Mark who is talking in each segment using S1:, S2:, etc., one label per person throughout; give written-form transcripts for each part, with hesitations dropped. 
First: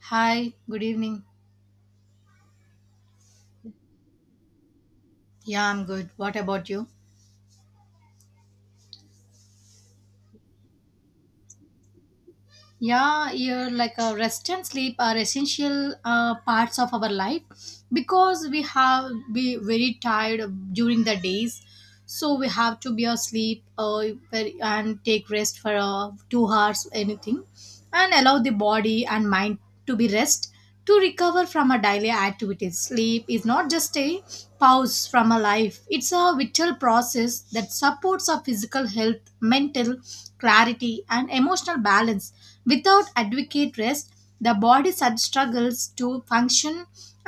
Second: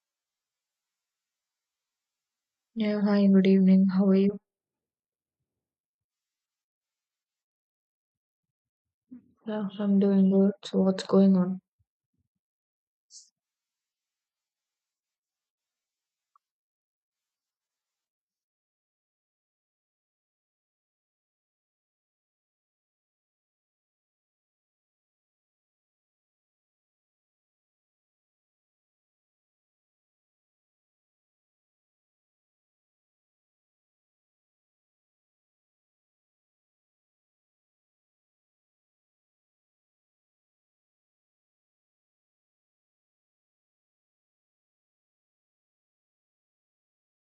S1: Hi, good evening.
S2: Yeah, hi, good evening. How are you?
S1: Yeah, I'm good. What about you?
S2: Yeah, I'm doing good. So what's going on?
S1: Yeah, rest and sleep are essential parts of our life because we have be very tired during the days, so we have to be asleep, and take rest for 2 hours anything, and allow the body and mind to be rest, to recover from our daily activities. Sleep is not just a pause from a life, it's a vital process that supports our physical health, mental clarity, and emotional balance. Without adequate rest, the body struggles to function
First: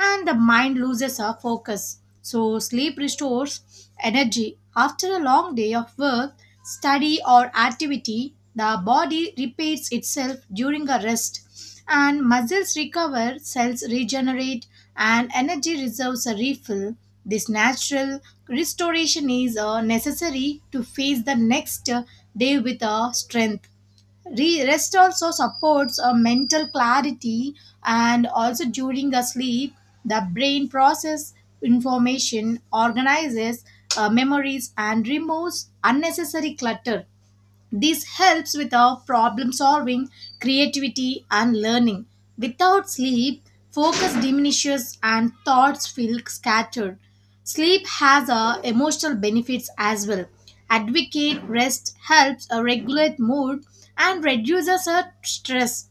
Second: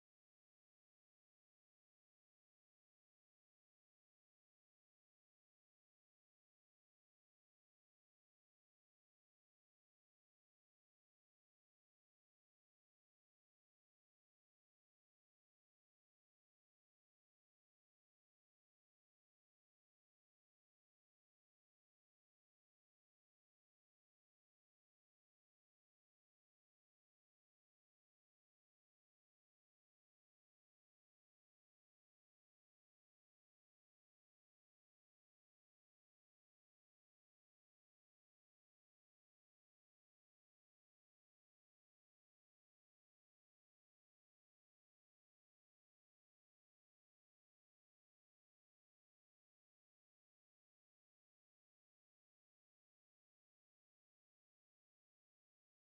S1: and the mind loses our focus. So, sleep restores energy. After a long day of work, study, or activity, the body repairs itself during a rest, and muscles recover, cells regenerate, and energy reserves are refilled. This natural restoration is necessary to face the next day with strength. Rest also supports a mental clarity, and also during a sleep the brain process information, organizes memories, and removes unnecessary clutter. This helps with our problem solving, creativity, and learning. Without sleep, focus diminishes and thoughts feel scattered. Sleep has a emotional benefits as well. Advocate rest helps a regulate mood and reduces a stress.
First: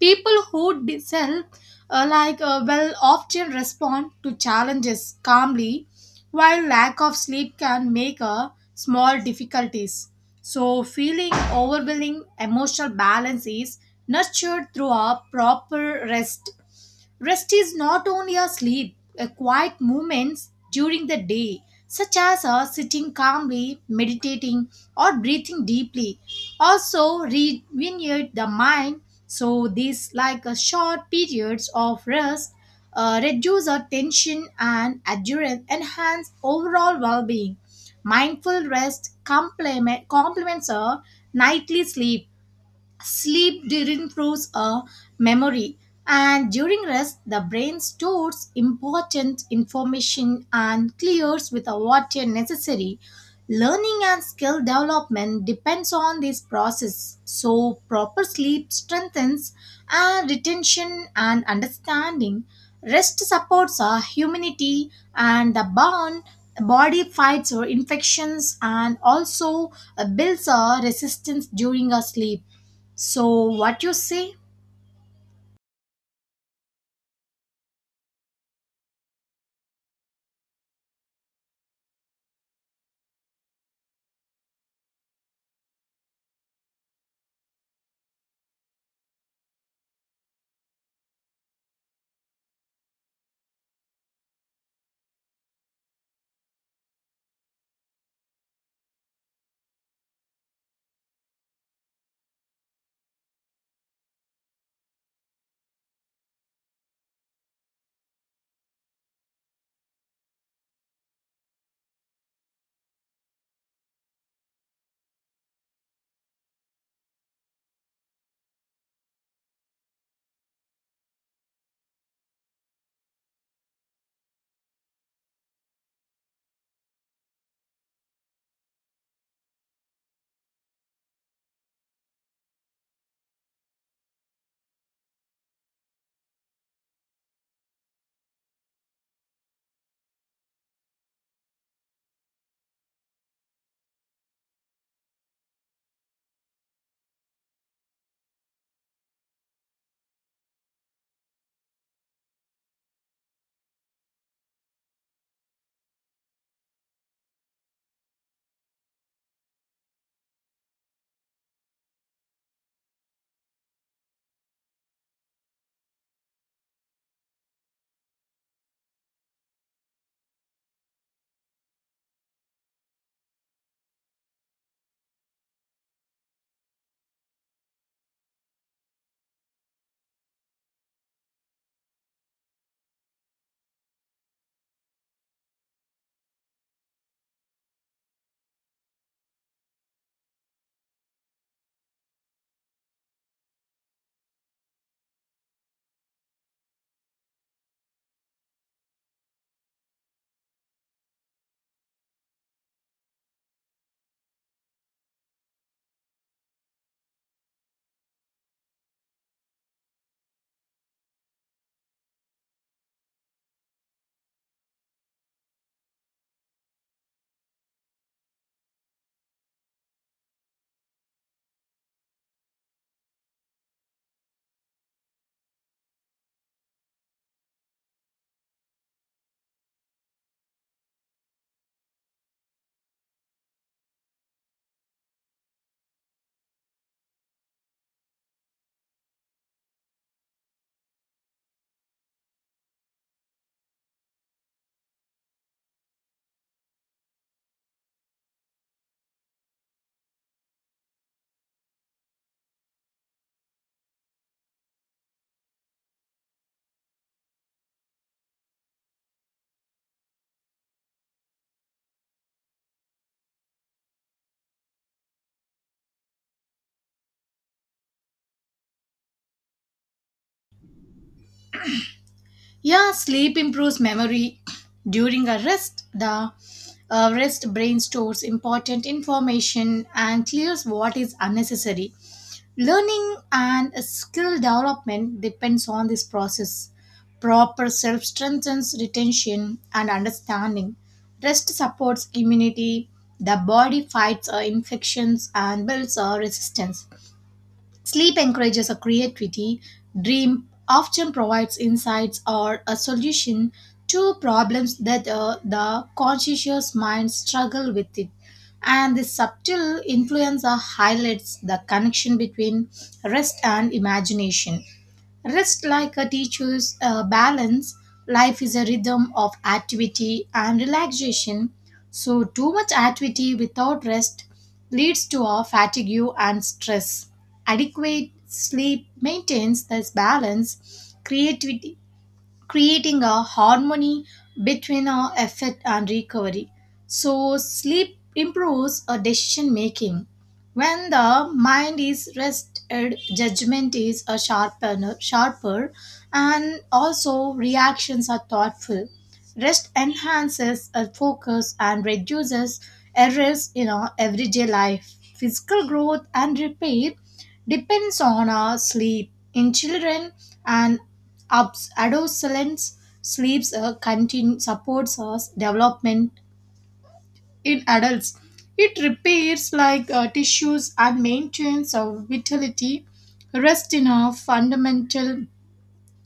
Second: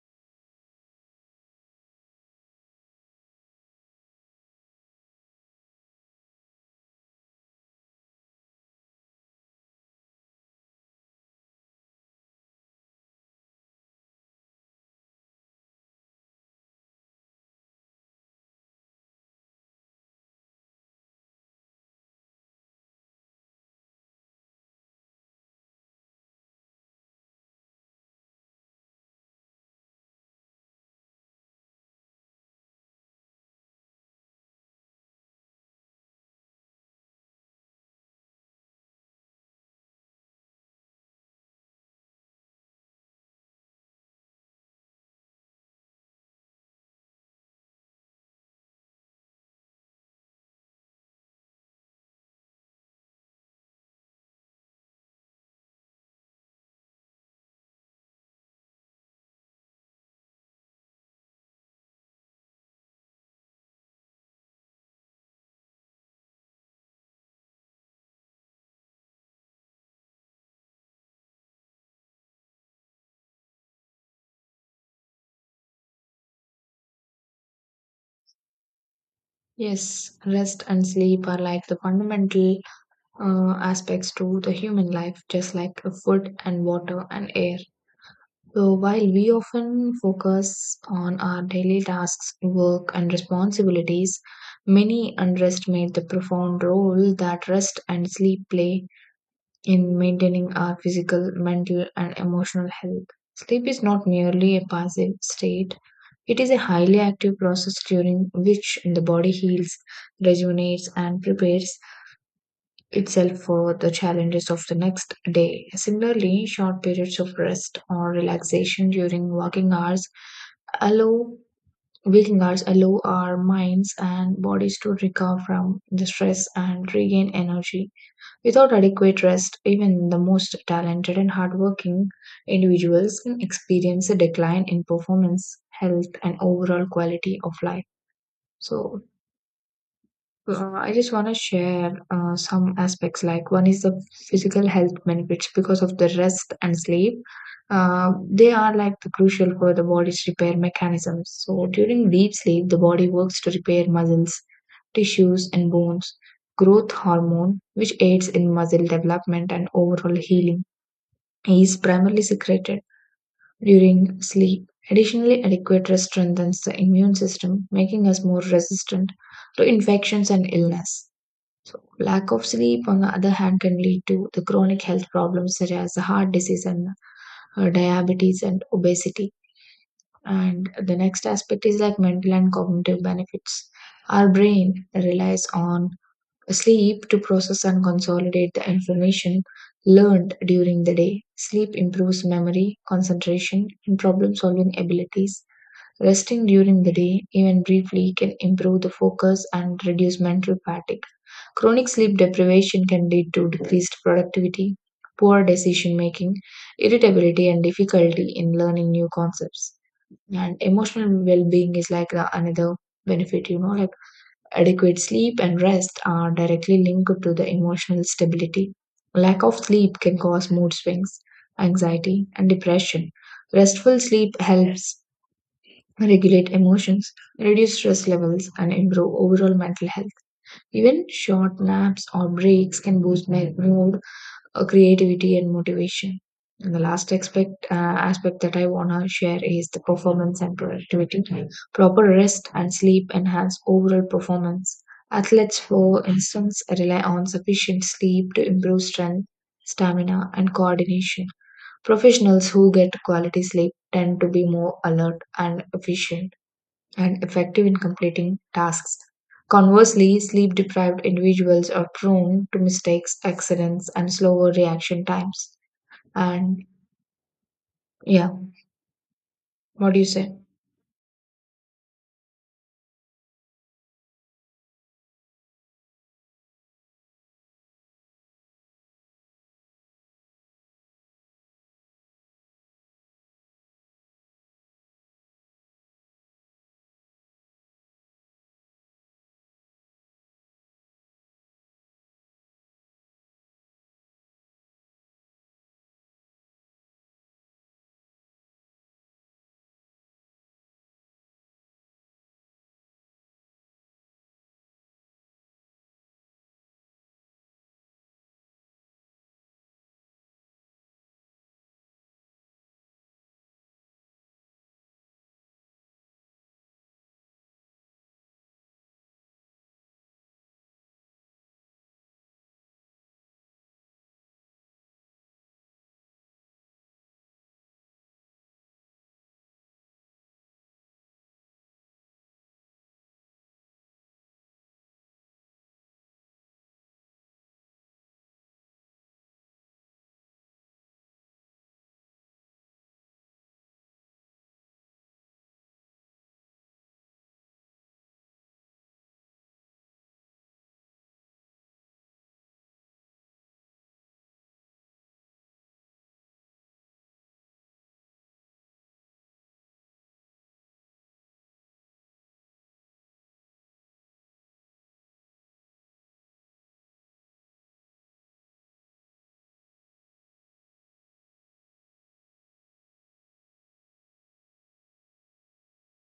S1: People who sell well often respond to challenges calmly, while lack of sleep can make a small difficulties so feeling overwhelming. Emotional balance is nurtured through a proper rest. Rest is not only a sleep, a quiet moments during the day, such as sitting calmly, meditating, or breathing deeply, also rejuvenate the mind. So these short periods of rest reduce our tension and adherence, enhance overall well-being. Mindful rest complements our nightly sleep. Sleep improves our memory, and during rest, the brain stores important information and clears with a water necessary. Learning and skill development depends on this process. So, proper sleep strengthens and retention and understanding. Rest supports our humanity and the bond. Body fights or infections and also builds a resistance during our sleep. So, what you say?
S2: Yes, rest and sleep are like the fundamental aspects to the human life, just like the food and water and air. So, while we often focus on our daily tasks, work, and responsibilities, many underestimate the profound role that rest and sleep play in maintaining our physical, mental, and emotional health. Sleep is not merely a passive state. It is a highly active process during which the body heals, rejuvenates, and prepares itself for the challenges of the next day. Similarly, short periods of rest or relaxation during working hours allow waking hours allow our minds and bodies to recover from the stress and regain energy. Without adequate rest, even the most talented and hardworking individuals can experience a decline in performance, health, and overall quality of life. So, I just want to share some aspects like one is the physical health benefits because of the rest and sleep. They are like the crucial for the body's repair mechanisms. So, during deep sleep, the body works to repair muscles tissues and bones. Growth hormone, which aids in muscle development and overall healing, is primarily secreted during sleep. Additionally, adequate rest strengthens the immune system, making us more resistant to infections and illness. So, lack of sleep, on the other hand, can lead to the chronic health problems such as heart disease and diabetes and obesity. And the next aspect is like mental and cognitive benefits. Our brain relies on sleep to process and consolidate the information learned during the day. Sleep improves memory, concentration, and problem solving abilities. Resting during the day, even briefly, can improve the focus and reduce mental fatigue. Chronic sleep deprivation can lead to decreased productivity, poor decision making, irritability, and difficulty in learning new concepts. And emotional well being is like the another benefit, you know, like adequate sleep and rest are directly linked to the emotional stability. Lack of sleep can cause mood swings, anxiety, and depression. Restful sleep helps regulate emotions, reduce stress levels, and improve overall mental health. Even short naps or breaks can boost my mood creativity and motivation. And the last aspect that I want to share is the performance and productivity. Proper rest and sleep enhance overall performance. Athletes, for instance, rely on sufficient sleep to improve strength, stamina, and coordination. Professionals who get quality sleep tend to be more alert and efficient and effective in completing tasks. Conversely, sleep deprived individuals are prone to mistakes, accidents, and slower reaction times. And yeah, what do you say?
S1: Yeah, sleep improves memory during a rest. The rest brain stores important information and clears what is unnecessary. Learning and skill development depends on this process. Proper self strengthens retention and understanding. Rest supports immunity. The body fights infections and builds resistance. Sleep encourages a creativity. Dream often provides insights or a solution to problems that the conscious mind struggle with it. And this subtle influence highlights the connection between rest and imagination. Rest like a teacher's balance. Life is a rhythm of activity and relaxation. So, too much activity without rest leads to a fatigue and stress. Adequate sleep maintains this balance. Creativity creating a harmony between our effort and recovery. So, sleep improves our decision making. When the mind is rested, judgment is a sharper, and also reactions are thoughtful. Rest enhances our focus and reduces errors in our everyday life. Physical growth and repair depends on our sleep. In children and adolescents, sleeps supports us development. In adults, it repairs tissues and maintains our vitality. Rest in a fundamental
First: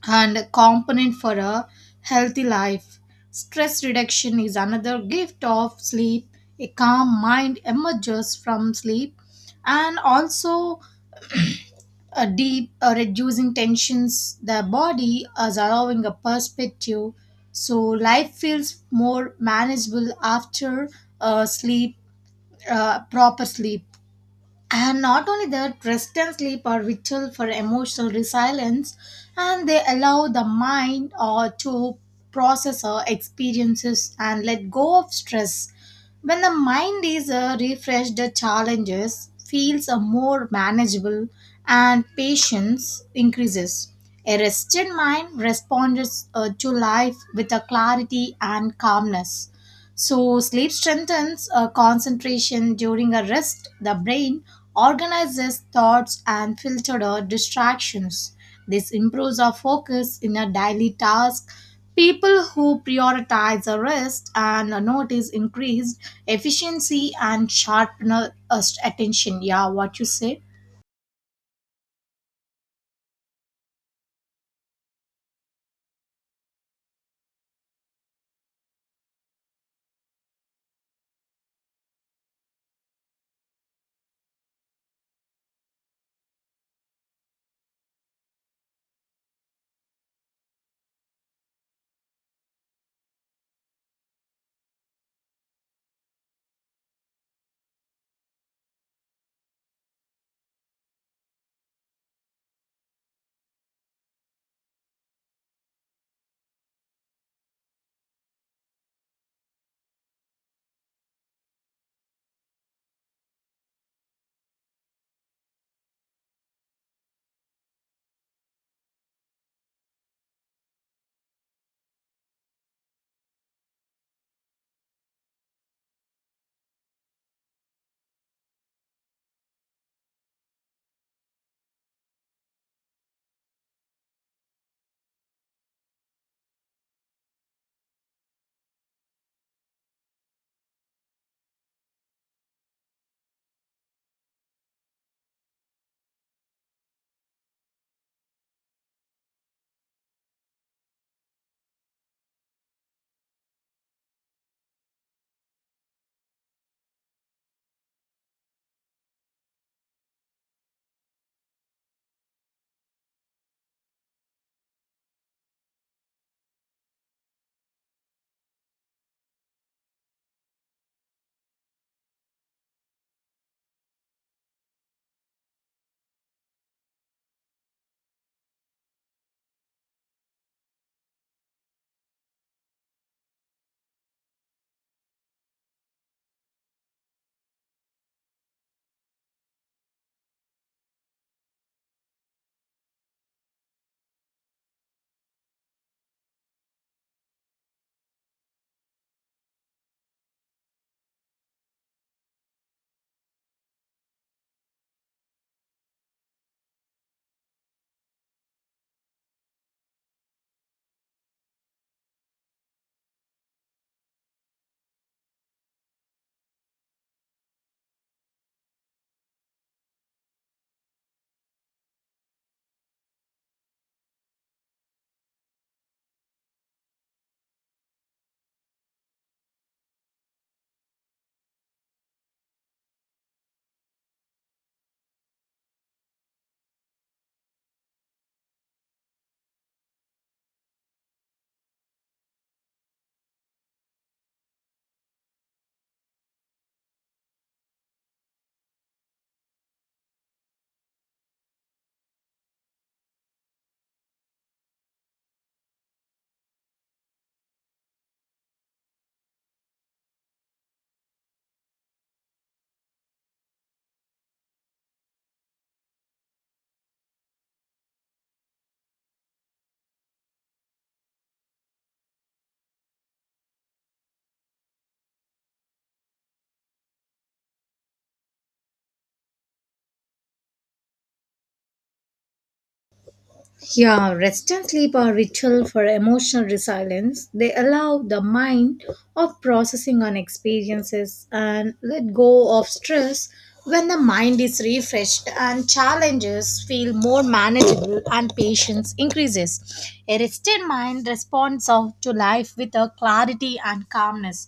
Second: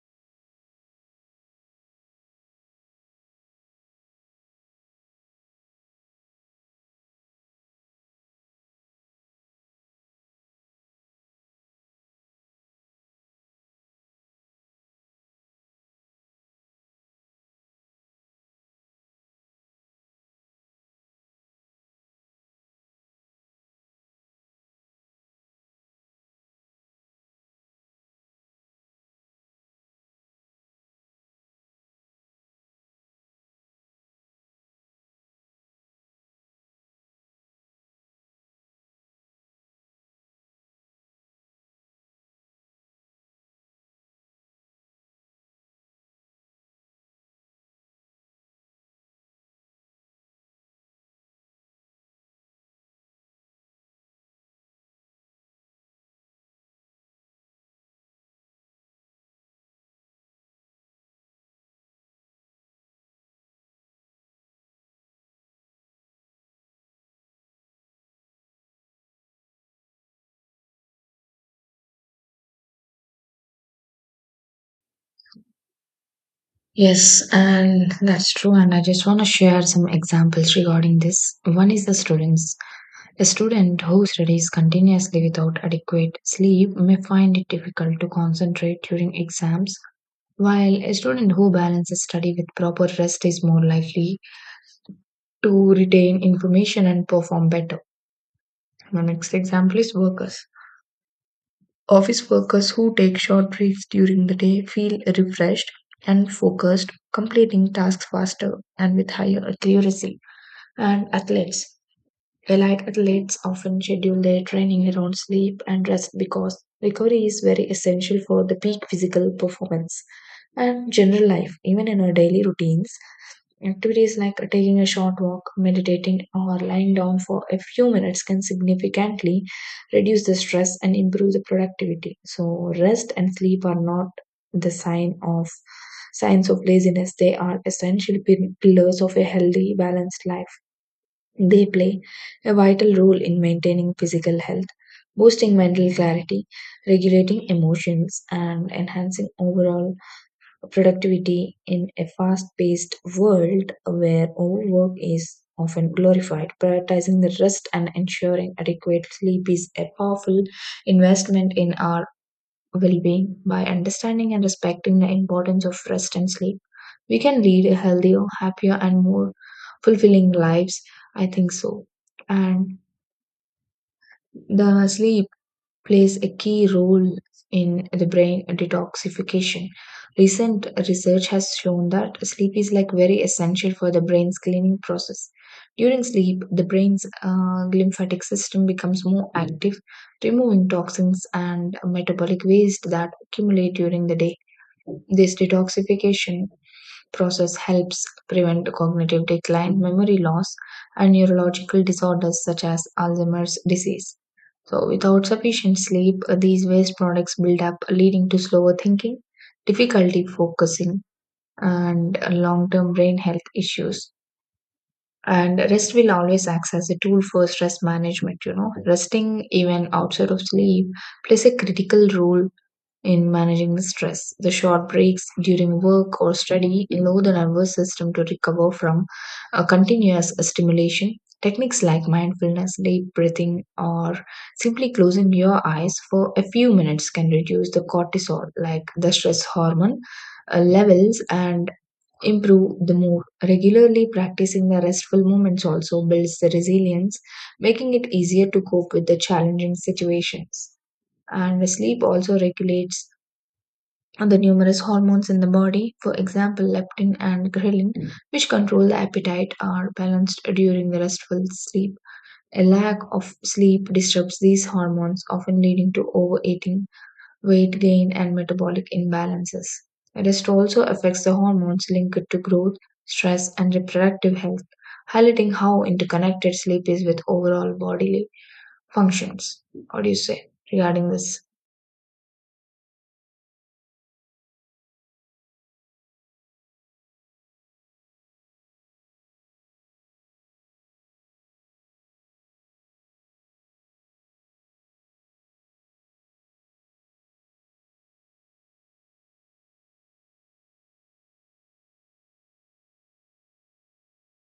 S1: and a component for a healthy life. Stress reduction is another gift of sleep. A calm mind emerges from sleep, and also a deep reducing tensions the body is allowing a perspective, so life feels more manageable after sleep proper sleep. And not only that, rest and sleep are vital for emotional resilience, and they allow the mind to process our experiences and let go of stress. When the mind is refreshed, the challenges feels more manageable and patience increases. A rested mind responds to life with a clarity and calmness. So, sleep strengthens concentration during a rest. The brain organizes thoughts and filters out distractions. This improves our focus in a daily task. People who prioritize a rest and notice increased efficiency and sharpener attention. Yeah, what you say?
S2: Yes, and that's true. And I just want to share some examples regarding this. One is the students. A student who studies continuously without adequate sleep may find it difficult to concentrate during exams, while a student who balances study with proper rest is more likely to retain information and perform better. My next example is workers. Office workers who take short breaks during the day feel refreshed and focused, completing tasks faster and with higher accuracy. And athletes, elite athletes often schedule their training around sleep and rest because recovery is very essential for the peak physical performance. And general life, even in our daily routines, activities like taking a short walk, meditating, or lying down for a few minutes can significantly reduce the stress and improve the productivity. So, rest and sleep are not the sign of signs of laziness; they are essential pillars of a healthy, balanced life. They play a vital role in maintaining physical health, boosting mental clarity, regulating emotions, and enhancing overall productivity in a fast paced world where overwork is often glorified. Prioritizing the rest and ensuring adequate sleep is a powerful investment in our well being by understanding and respecting the importance of rest and sleep. We can lead a healthier, happier, and more fulfilling lives. I think so. And the sleep plays a key role in the brain detoxification. Recent research has shown that sleep is like very essential for the brain's cleaning process. During sleep, the brain's lymphatic system becomes more active, removing toxins and metabolic waste that accumulate during the day. This detoxification process helps prevent cognitive decline, memory loss, and neurological disorders such as Alzheimer's disease. So, without sufficient sleep, these waste products build up, leading to slower thinking, difficulty focusing, and long term brain health issues. And rest will always act as a tool for stress management. You know, resting even outside of sleep plays a critical role in managing the stress. The short breaks during work or study allow the nervous system to recover from a continuous stimulation. Techniques like mindfulness, deep breathing, or simply closing your eyes for a few minutes can reduce the cortisol, like the stress hormone levels, and improve the mood. Regularly practicing the restful moments also builds the resilience, making it easier to cope with the challenging situations. And sleep also regulates the numerous hormones in the body, for example, leptin and ghrelin, which control the appetite, are balanced during the restful sleep. A lack of sleep disturbs these hormones, often leading to overeating, weight gain, and metabolic imbalances. Rest also affects the hormones linked to growth, stress, and reproductive health, highlighting how interconnected sleep is with overall bodily functions. What do you say regarding this?
S1: Yeah, rest and sleep are ritual for emotional resilience. They allow the mind of processing on experiences and let go of stress when the mind is refreshed, and challenges feel more manageable and patience increases. A rested mind responds out to life with a clarity and calmness.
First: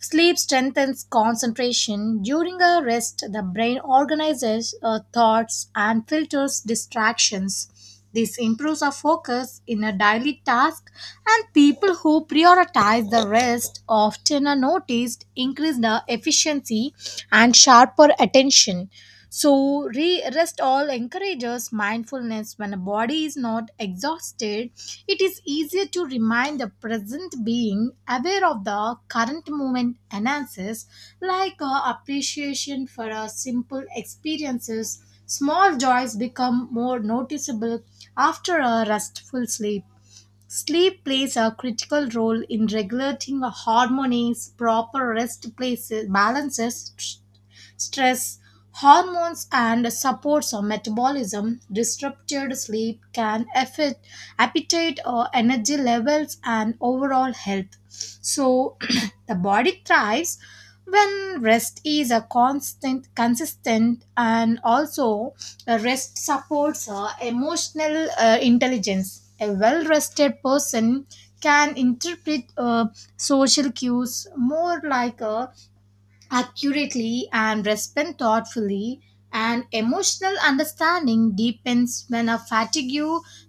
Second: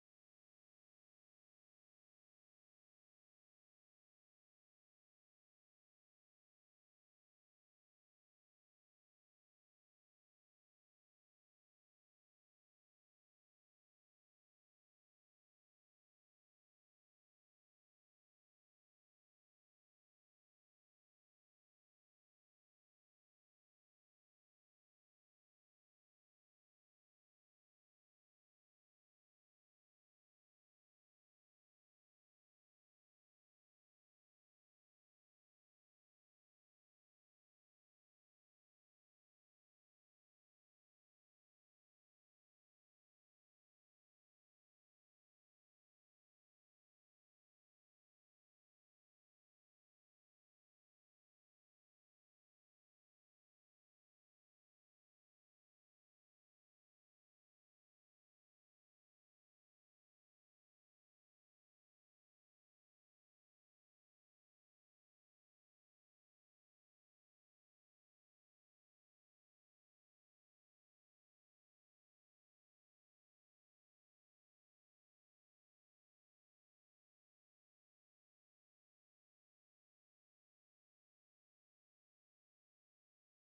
S1: Sleep strengthens concentration. During a rest, the brain organizes thoughts and filters distractions. This improves our focus in a daily task, and people who prioritize the rest often are noticed increase the efficiency and sharper attention. So, rest all encourages mindfulness when a body is not exhausted. It is easier to remind the present being aware of the current moment enhances, appreciation for our simple experiences. Small joys become more noticeable after a restful sleep. Sleep plays a critical role in regulating the hormones, proper rest places, balances stress hormones and supports our metabolism. Disrupted sleep can affect appetite or energy levels and overall health. So the body thrives when rest is a constant consistent, and also rest supports emotional intelligence. A well rested person can interpret social cues more accurately and respond thoughtfully. And emotional understanding deepens when a fatigue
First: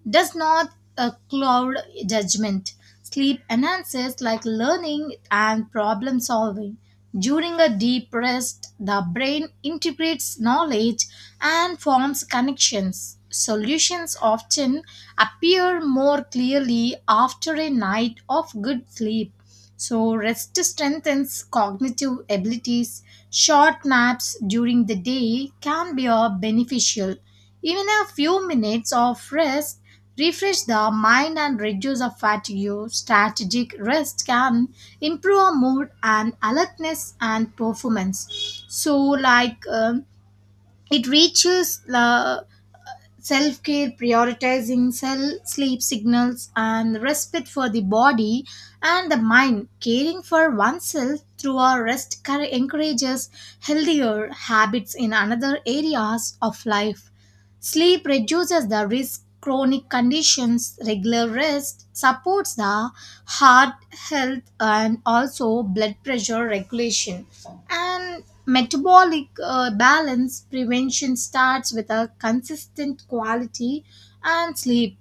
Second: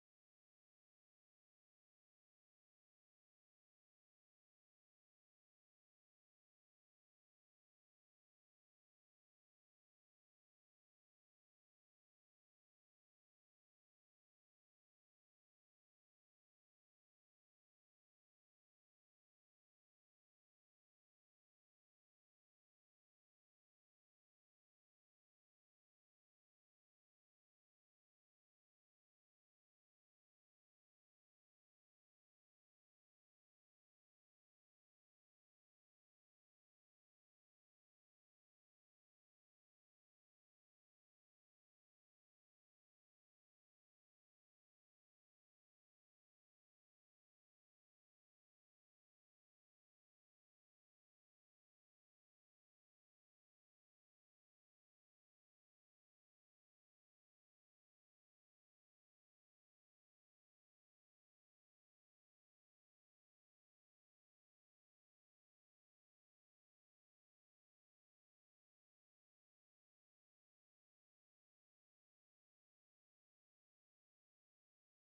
S1: does not cloud judgment. Sleep enhances like learning and problem solving. During a deep rest, the brain integrates knowledge and forms connections. Solutions often appear more clearly after a night of good sleep. So, rest strengthens cognitive abilities. Short naps during the day can be beneficial. Even a few minutes of rest refresh the mind and reduce the fatigue. Strategic rest can improve our mood and alertness and performance. So, it reaches the self care, prioritizing cell sleep signals, and respect for the body and the mind. Caring for oneself through our rest encourages healthier habits in another areas of life. Sleep reduces the risk chronic conditions. Regular rest supports the heart health and also blood pressure regulation and metabolic balance. Prevention starts with a consistent quality and sleep.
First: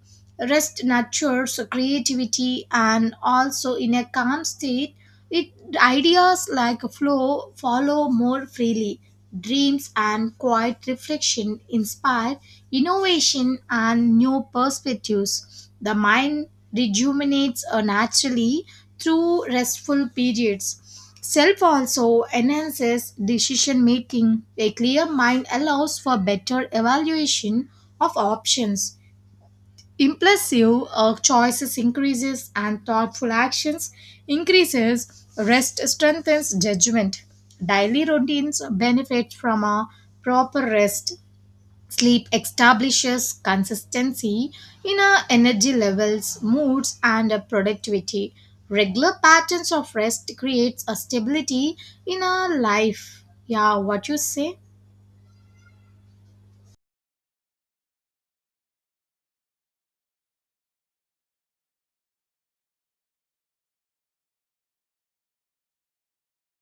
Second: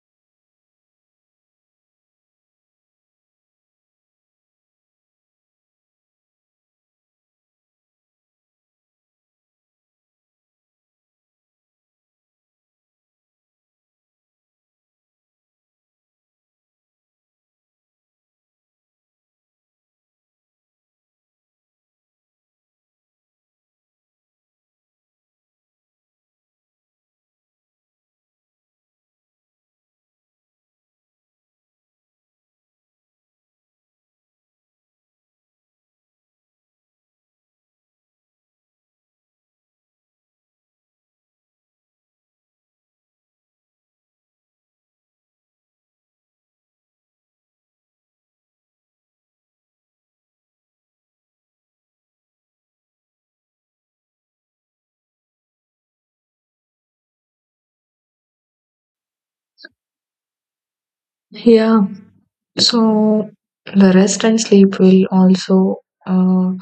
S1: Rest nurtures creativity, and also in a calm state, it ideas like flow follow more freely. Dreams and quiet reflection inspire innovation and new perspectives. The mind rejuvenates naturally through restful periods. Self also enhances decision making. A clear mind allows for better evaluation of options. Impulsive choices increases and thoughtful actions increases. Rest strengthens judgment. Daily routines benefit from a proper rest. Sleep establishes consistency in our energy levels, moods, and our productivity. Regular patterns of rest creates a stability in our life. Yeah, what you say?
S2: Yeah, so the rest and sleep will also uh,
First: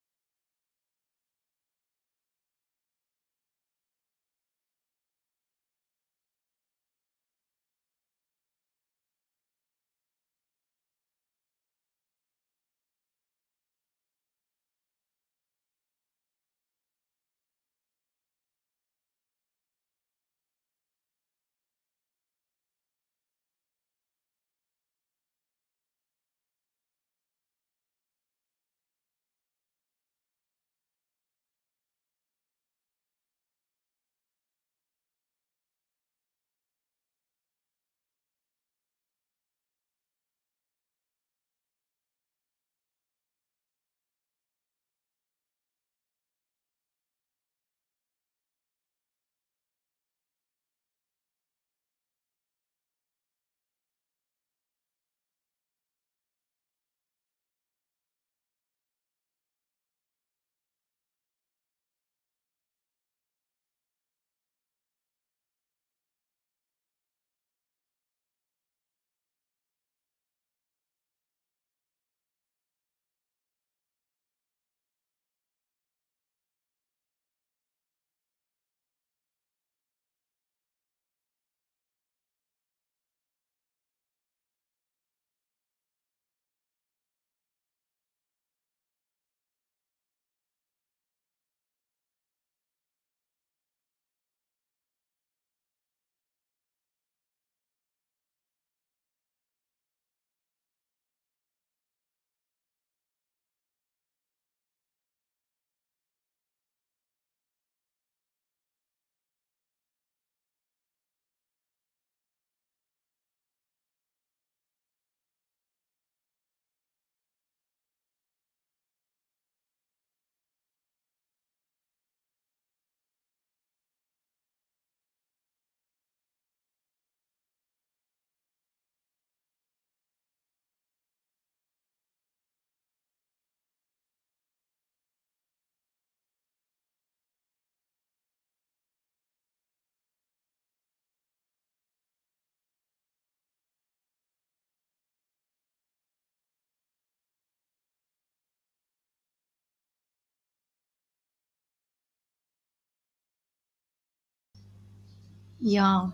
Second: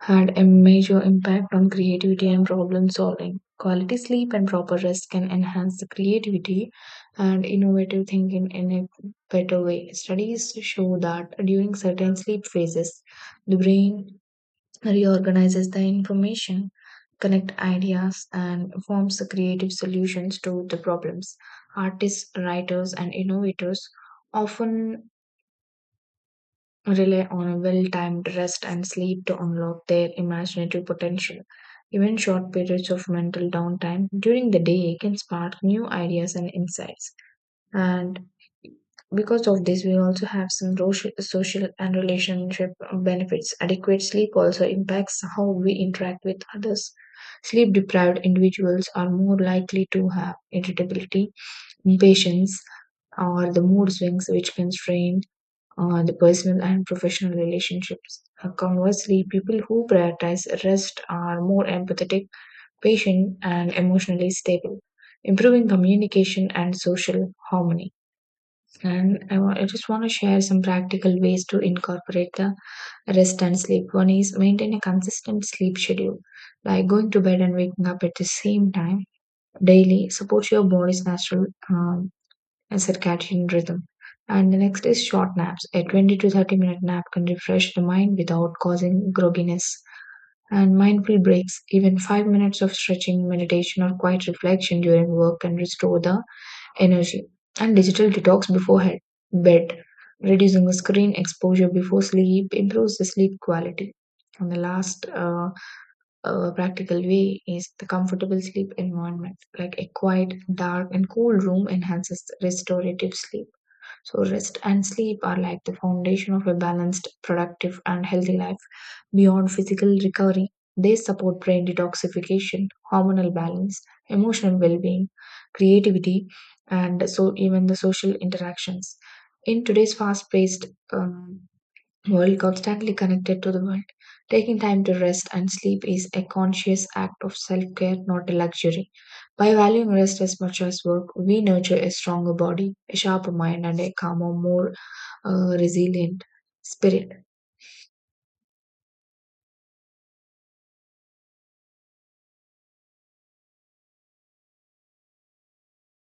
S2: had a major impact on creativity and problem solving. Quality sleep and proper rest can enhance the creativity and innovative thinking in a better way. Studies show that during certain sleep phases, the brain reorganizes the information, connect ideas, and forms the creative solutions to the problems. Artists, writers, and innovators often rely on a well timed rest and sleep to unlock their imaginative potential. Even short periods of mental downtime during the day can spark new ideas and insights. And because of this, we also have some social and relationship benefits. Adequate sleep also impacts how we interact with others. Sleep deprived individuals are more likely to have irritability, impatience, or the mood swings which constrain the personal and professional relationships. Conversely, people who prioritize rest are more empathetic, patient, and emotionally stable, improving communication and social harmony. And I just want to share some practical ways to incorporate the rest and sleep. One is maintain a consistent sleep schedule, like going to bed and waking up at the same time daily, support your body's natural and circadian rhythm. And the next is short naps. A 20 to 30 minute nap can refresh the mind without causing grogginess. And mindful breaks, even 5 minutes of stretching, meditation, or quiet reflection during work can restore the energy. And digital detox before bed. Reducing the screen exposure before sleep improves the sleep quality. And the last practical way is the comfortable sleep environment. Like a quiet, dark, and cool room enhances restorative sleep. So, rest and sleep are like the foundation of a balanced, productive, and healthy life. Beyond physical recovery, they support brain detoxification, hormonal balance, emotional well being, creativity, and so even the social interactions. In today's fast paced world constantly connected to the world. Taking time to rest and sleep is a conscious act of self care, not a luxury. By valuing rest as much as work, we nurture a stronger body, a sharper mind, and a calmer, more resilient spirit.
S1: Yeah.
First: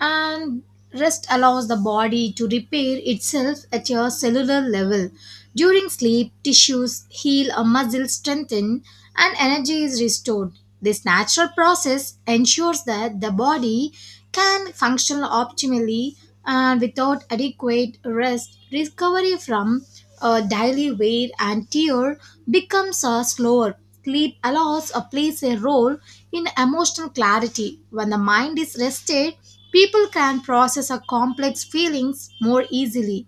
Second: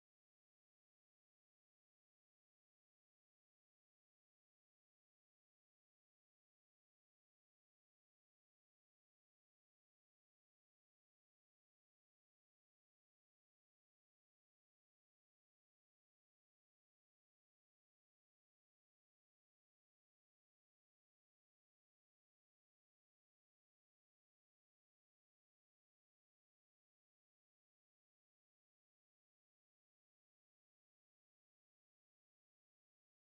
S1: And rest allows the body to repair itself at a cellular level. During sleep, tissues heal or muscles strengthen and energy is restored. This natural process ensures that the body can function optimally, and without adequate rest, recovery from a daily wear and tear becomes a slower. Sleep allows or plays a role in emotional clarity. When the mind is rested, people can process our complex feelings more easily.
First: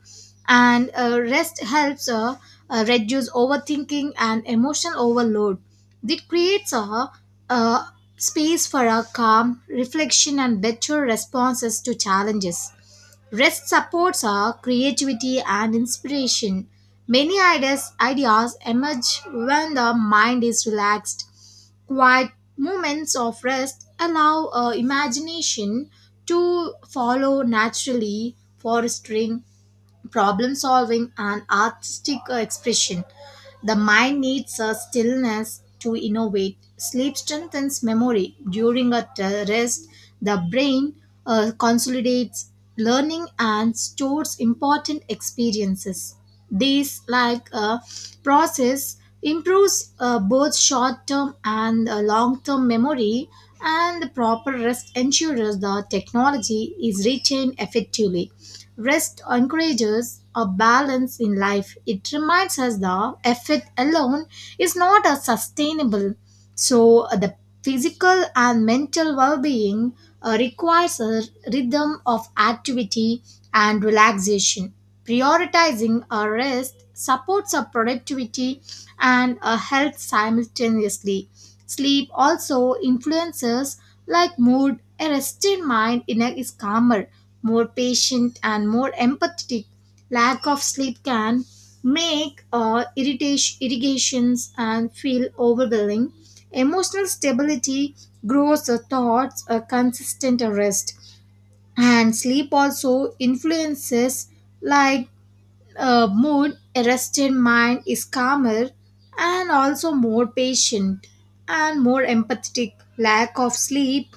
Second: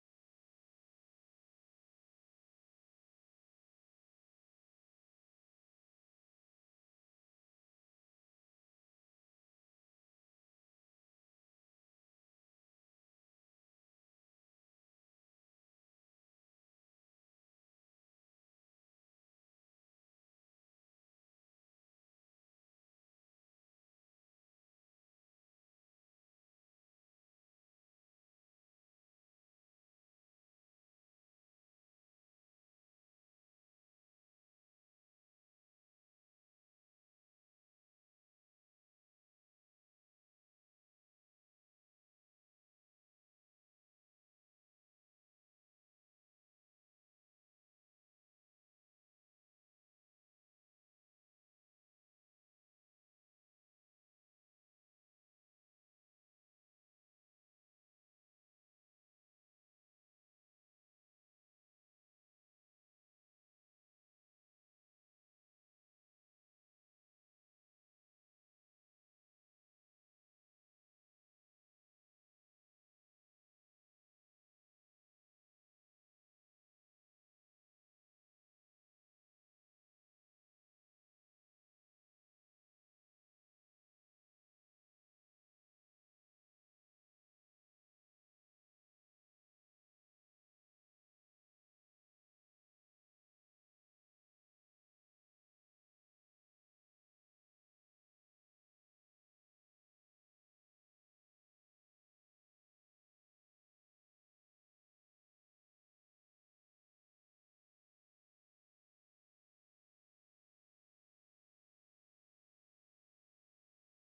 S1: And rest helps reduce overthinking and emotional overload. It creates a space for a calm reflection and better responses to challenges. Rest supports our creativity and inspiration. Many ideas emerge when the mind is relaxed. Quiet moments of rest allow imagination to follow naturally, fostering problem solving, and artistic expression. The mind needs a stillness to innovate. Sleep strengthens memory. During rest, the brain consolidates learning and stores important experiences. This, like a process, improves both short term and long term memory, and the proper rest ensures the technology is retained effectively. Rest encourages a balance in life. It reminds us the effort alone is not a sustainable. So, the physical and mental well being requires a rhythm of activity and relaxation. Prioritizing our rest supports our productivity and our health simultaneously. Sleep also influences like mood. A rested mind is calmer, more patient, and more empathetic. Lack of sleep can make irritation, irrigations and feel overwhelming. Emotional stability grows the thoughts a consistent rest, and sleep also influences like a mood. Arrested mind is calmer and also more patient and more empathetic. Lack of sleep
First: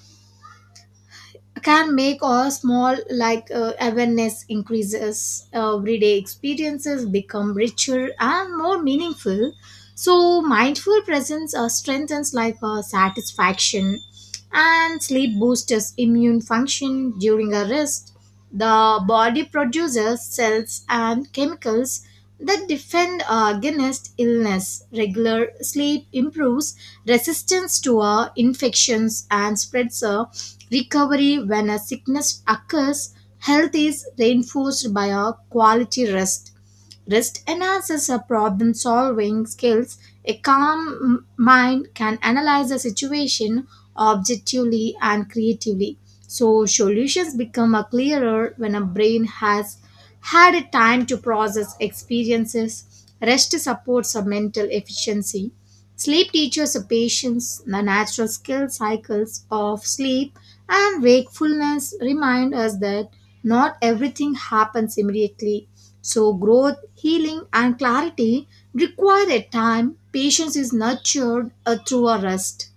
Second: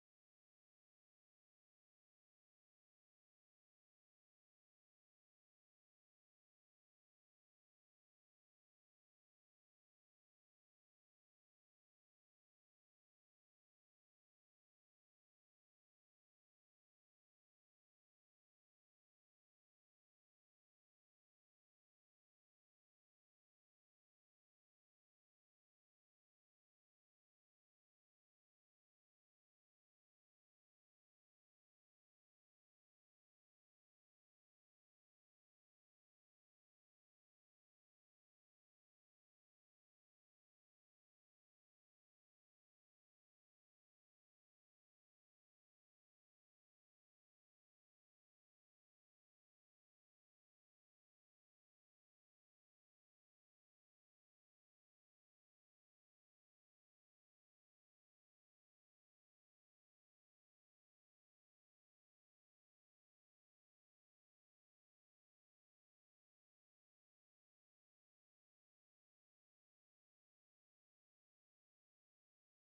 S1: can make a small awareness increases. Everyday experiences become richer and more meaningful. So mindful presence strengthens satisfaction, and sleep boosts immune function during a rest. The body produces cells and chemicals that defend against illness. Regular sleep improves resistance to infections and spreads a recovery when a sickness occurs. Health is reinforced by a quality rest. Rest enhances our problem solving skills. A calm mind can analyze a situation objectively and creatively. So, solutions become a clearer when a brain has had a time to process experiences. Rest supports our mental efficiency. Sleep teaches a patience. The natural skill cycles of sleep and wakefulness remind us that not everything happens immediately, so growth, healing, and clarity require a time. Patience is nurtured through a rest.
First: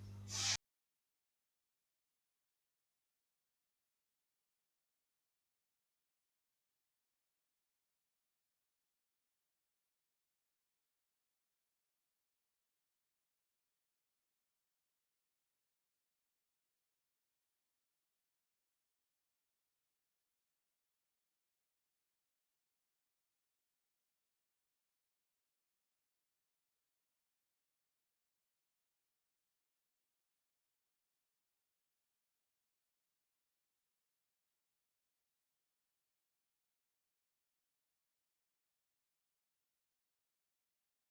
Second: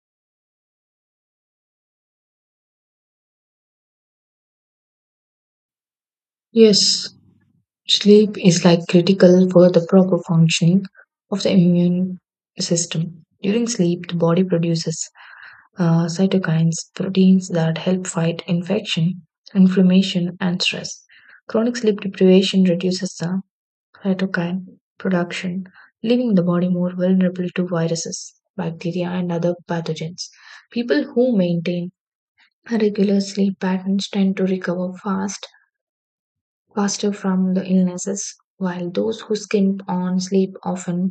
S2: Yes, sleep is like critical for the proper functioning of the immune system. During sleep, the body produces cytokines, proteins that help fight infection, inflammation, and stress. Chronic sleep deprivation reduces the cytokine production, leaving the body more vulnerable to viruses, bacteria, and other pathogens. People who maintain regular sleep patterns tend to faster from the illnesses, while those who skimp on sleep often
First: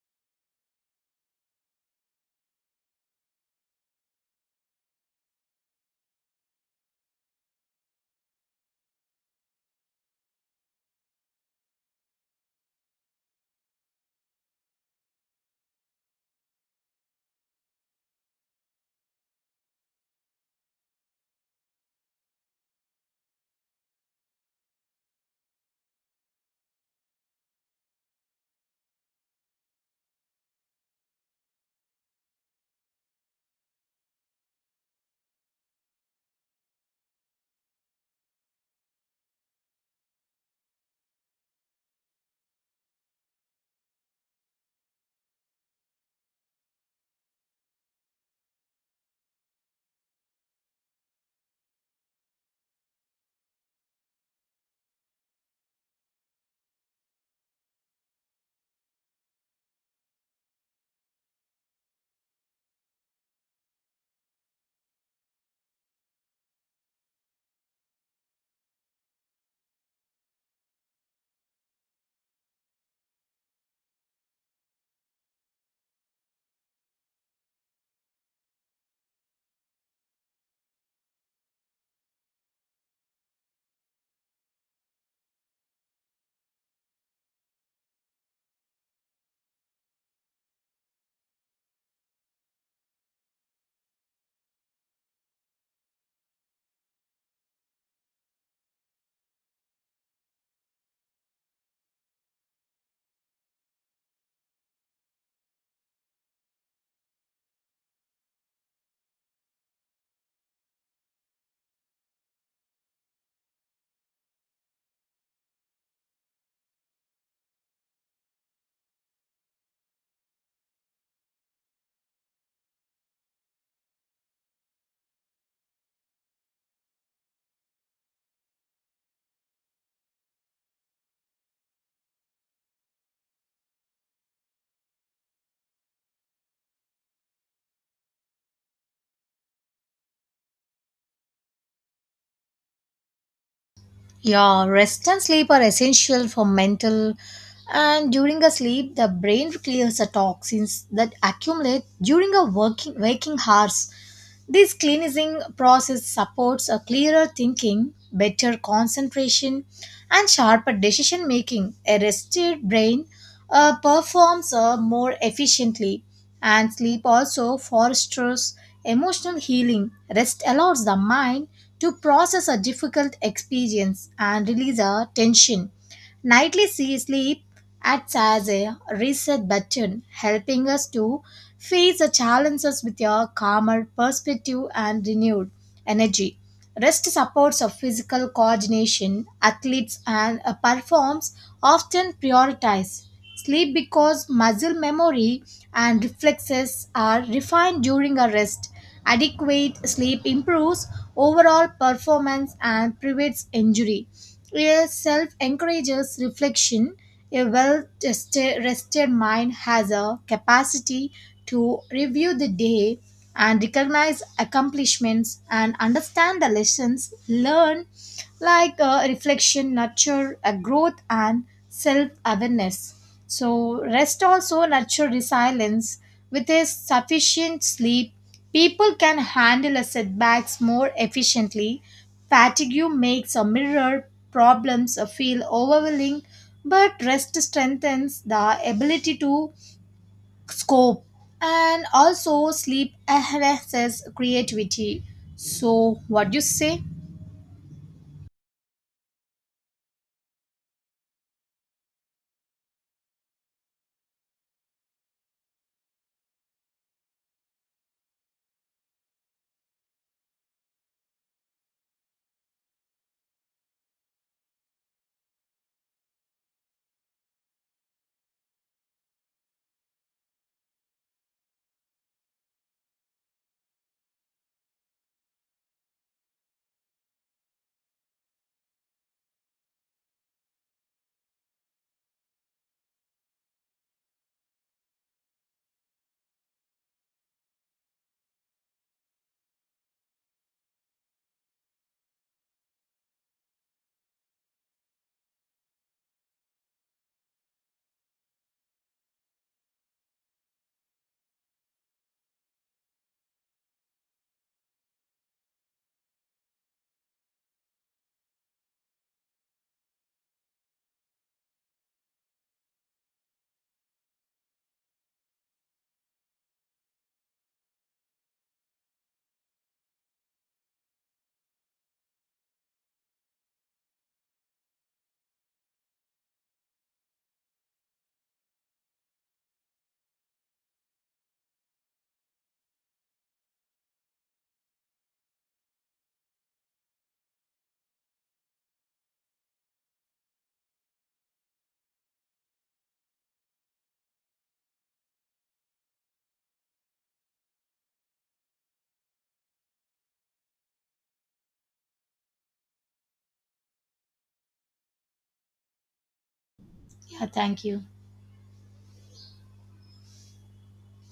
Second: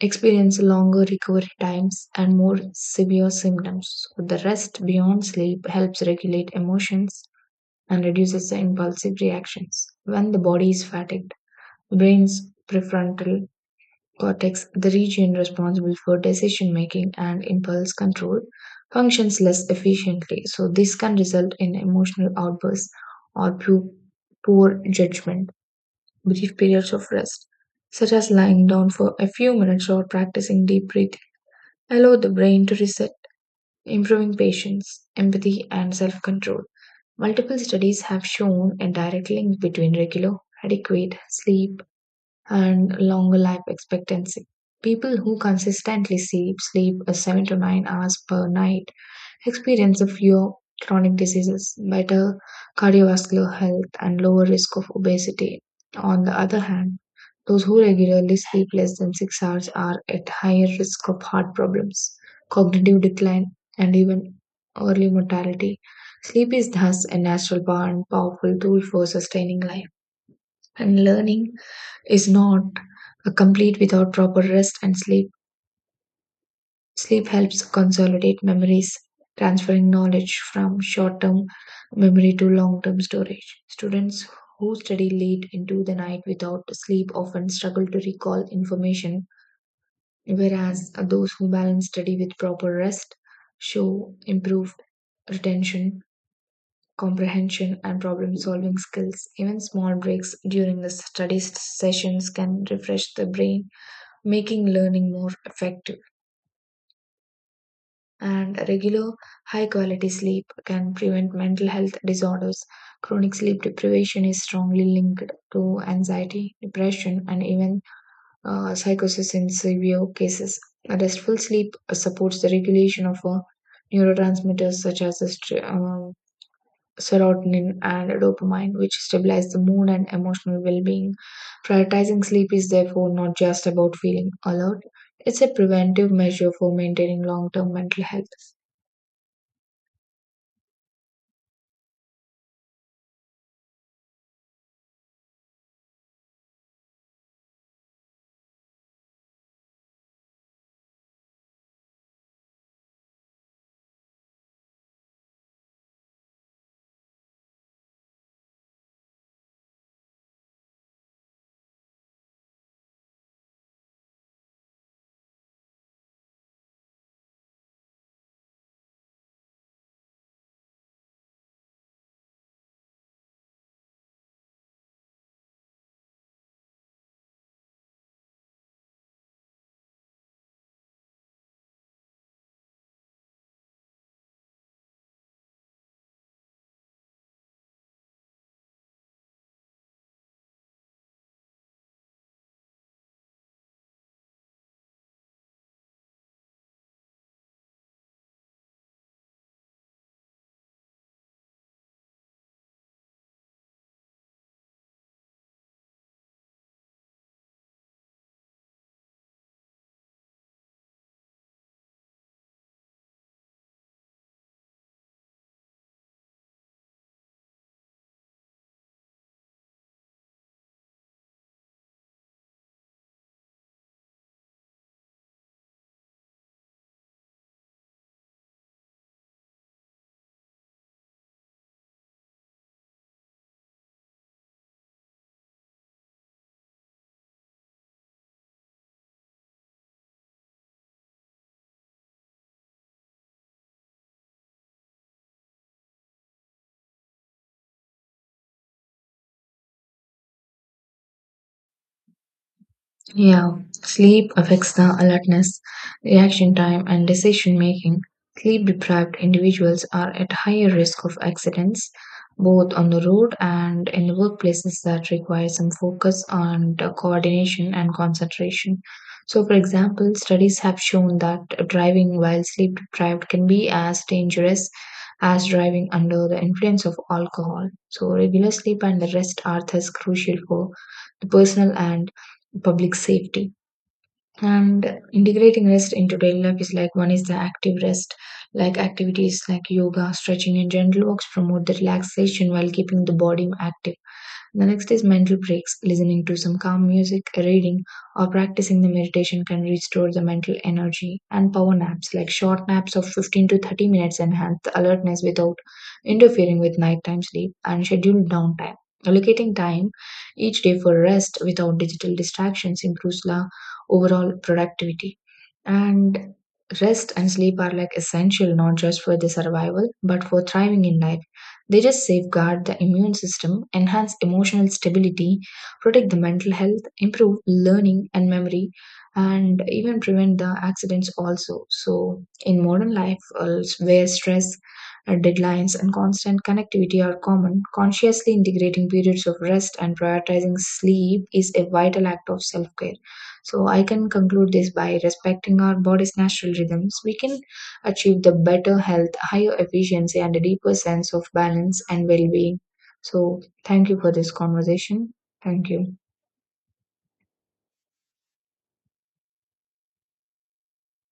S2: experience longer recovery times and more severe symptoms. So the rest beyond sleep helps regulate emotions and reduces the impulsive reactions. When the body is fatigued, brain's prefrontal cortex, the region responsible for decision making and impulse control, functions less efficiently. So this can result in emotional outbursts or poor judgment. Brief periods of rest, such as lying down for a few minutes or practicing deep breathing allow the brain to reset, improving patience, empathy, and self control. Multiple studies have shown a direct link between regular, adequate sleep and longer life expectancy. People who consistently sleep a 7 to 9 hours per night experience fewer chronic diseases, better cardiovascular health, and lower risk of obesity. On the other hand, those who regularly sleep less than 6 hours are at higher risk of heart problems, cognitive decline, and even early mortality. Sleep is thus a natural power and powerful tool for sustaining life. And learning is not a complete without proper rest and sleep. Sleep helps consolidate memories, transferring knowledge from short term memory to long term storage. Students who study late into the night without sleep often struggle to recall information, whereas those who balance study with proper rest show improved retention comprehension, and problem solving skills. Even small breaks during the study sessions can refresh the brain, making learning more effective. And regular high quality sleep can prevent mental health disorders. Chronic sleep deprivation is strongly linked to anxiety, depression, and even psychosis in severe cases. Restful sleep supports the regulation of neurotransmitters such as the serotonin and dopamine, which stabilize the mood and emotional well being. Prioritizing sleep is therefore not just about feeling alert, it's a preventive measure for maintaining long term mental health.
S1: Yeah, rest and sleep are essential for mental, and during a sleep the brain clears the toxins that accumulate during a working waking hours. This cleansing process supports a clearer thinking, better concentration, and sharper decision making. A rested brain performs more efficiently, and sleep also fosters emotional healing. Rest allows the mind to process a difficult experience and release a tension. Nightly sea sleep acts as a reset button, helping us to face the challenges with a calmer perspective and renewed energy. Rest supports of physical coordination. Athletes and performs often prioritize sleep because muscle memory and reflexes are refined during a rest. Adequate sleep improves overall performance and prevents injury. A self encourages reflection. A well rested mind has a capacity to review the day and recognize accomplishments and understand the lessons learned, reflection nurture a growth and self awareness. So, rest also nurture resilience. With a sufficient sleep, people can handle a setbacks more efficiently. Fatigue makes a mirror problems feel overwhelming, but rest strengthens the ability to scope. And also, sleep enhances creativity. So, what do you say?
S2: Yeah, sleep affects the alertness, reaction time, and decision making. Sleep deprived individuals are at higher risk of accidents, both on the road and in workplaces that require some focus and coordination and concentration. So, for example, studies have shown that driving while sleep deprived can be as dangerous as driving under the influence of alcohol. So, regular sleep and the rest are thus crucial for the personal and public safety. And integrating rest into daily life is like one is the active rest, like activities like yoga, stretching, and gentle walks promote the relaxation while keeping the body active. The next is mental breaks. Listening to some calm music, reading, or practicing the meditation can restore the mental energy. And power naps, like short naps of 15 to 30 minutes, enhance the alertness without interfering with nighttime sleep and scheduled downtime. Allocating time each day for rest without digital distractions improves the overall productivity. And rest and sleep are like essential not just for the survival but for thriving in life. They just safeguard the immune system, enhance emotional stability, protect the mental health, improve learning and memory, and even prevent the accidents also. So, in modern life, where stress, deadlines, and constant connectivity are common, consciously integrating periods of rest and prioritizing sleep is a vital act of self care. So, I can conclude this by respecting our body's natural rhythms. We can achieve the better health, higher efficiency, and a deeper sense of balance and well being. So, thank you for this conversation. Thank you.
S1: Yeah, thank you.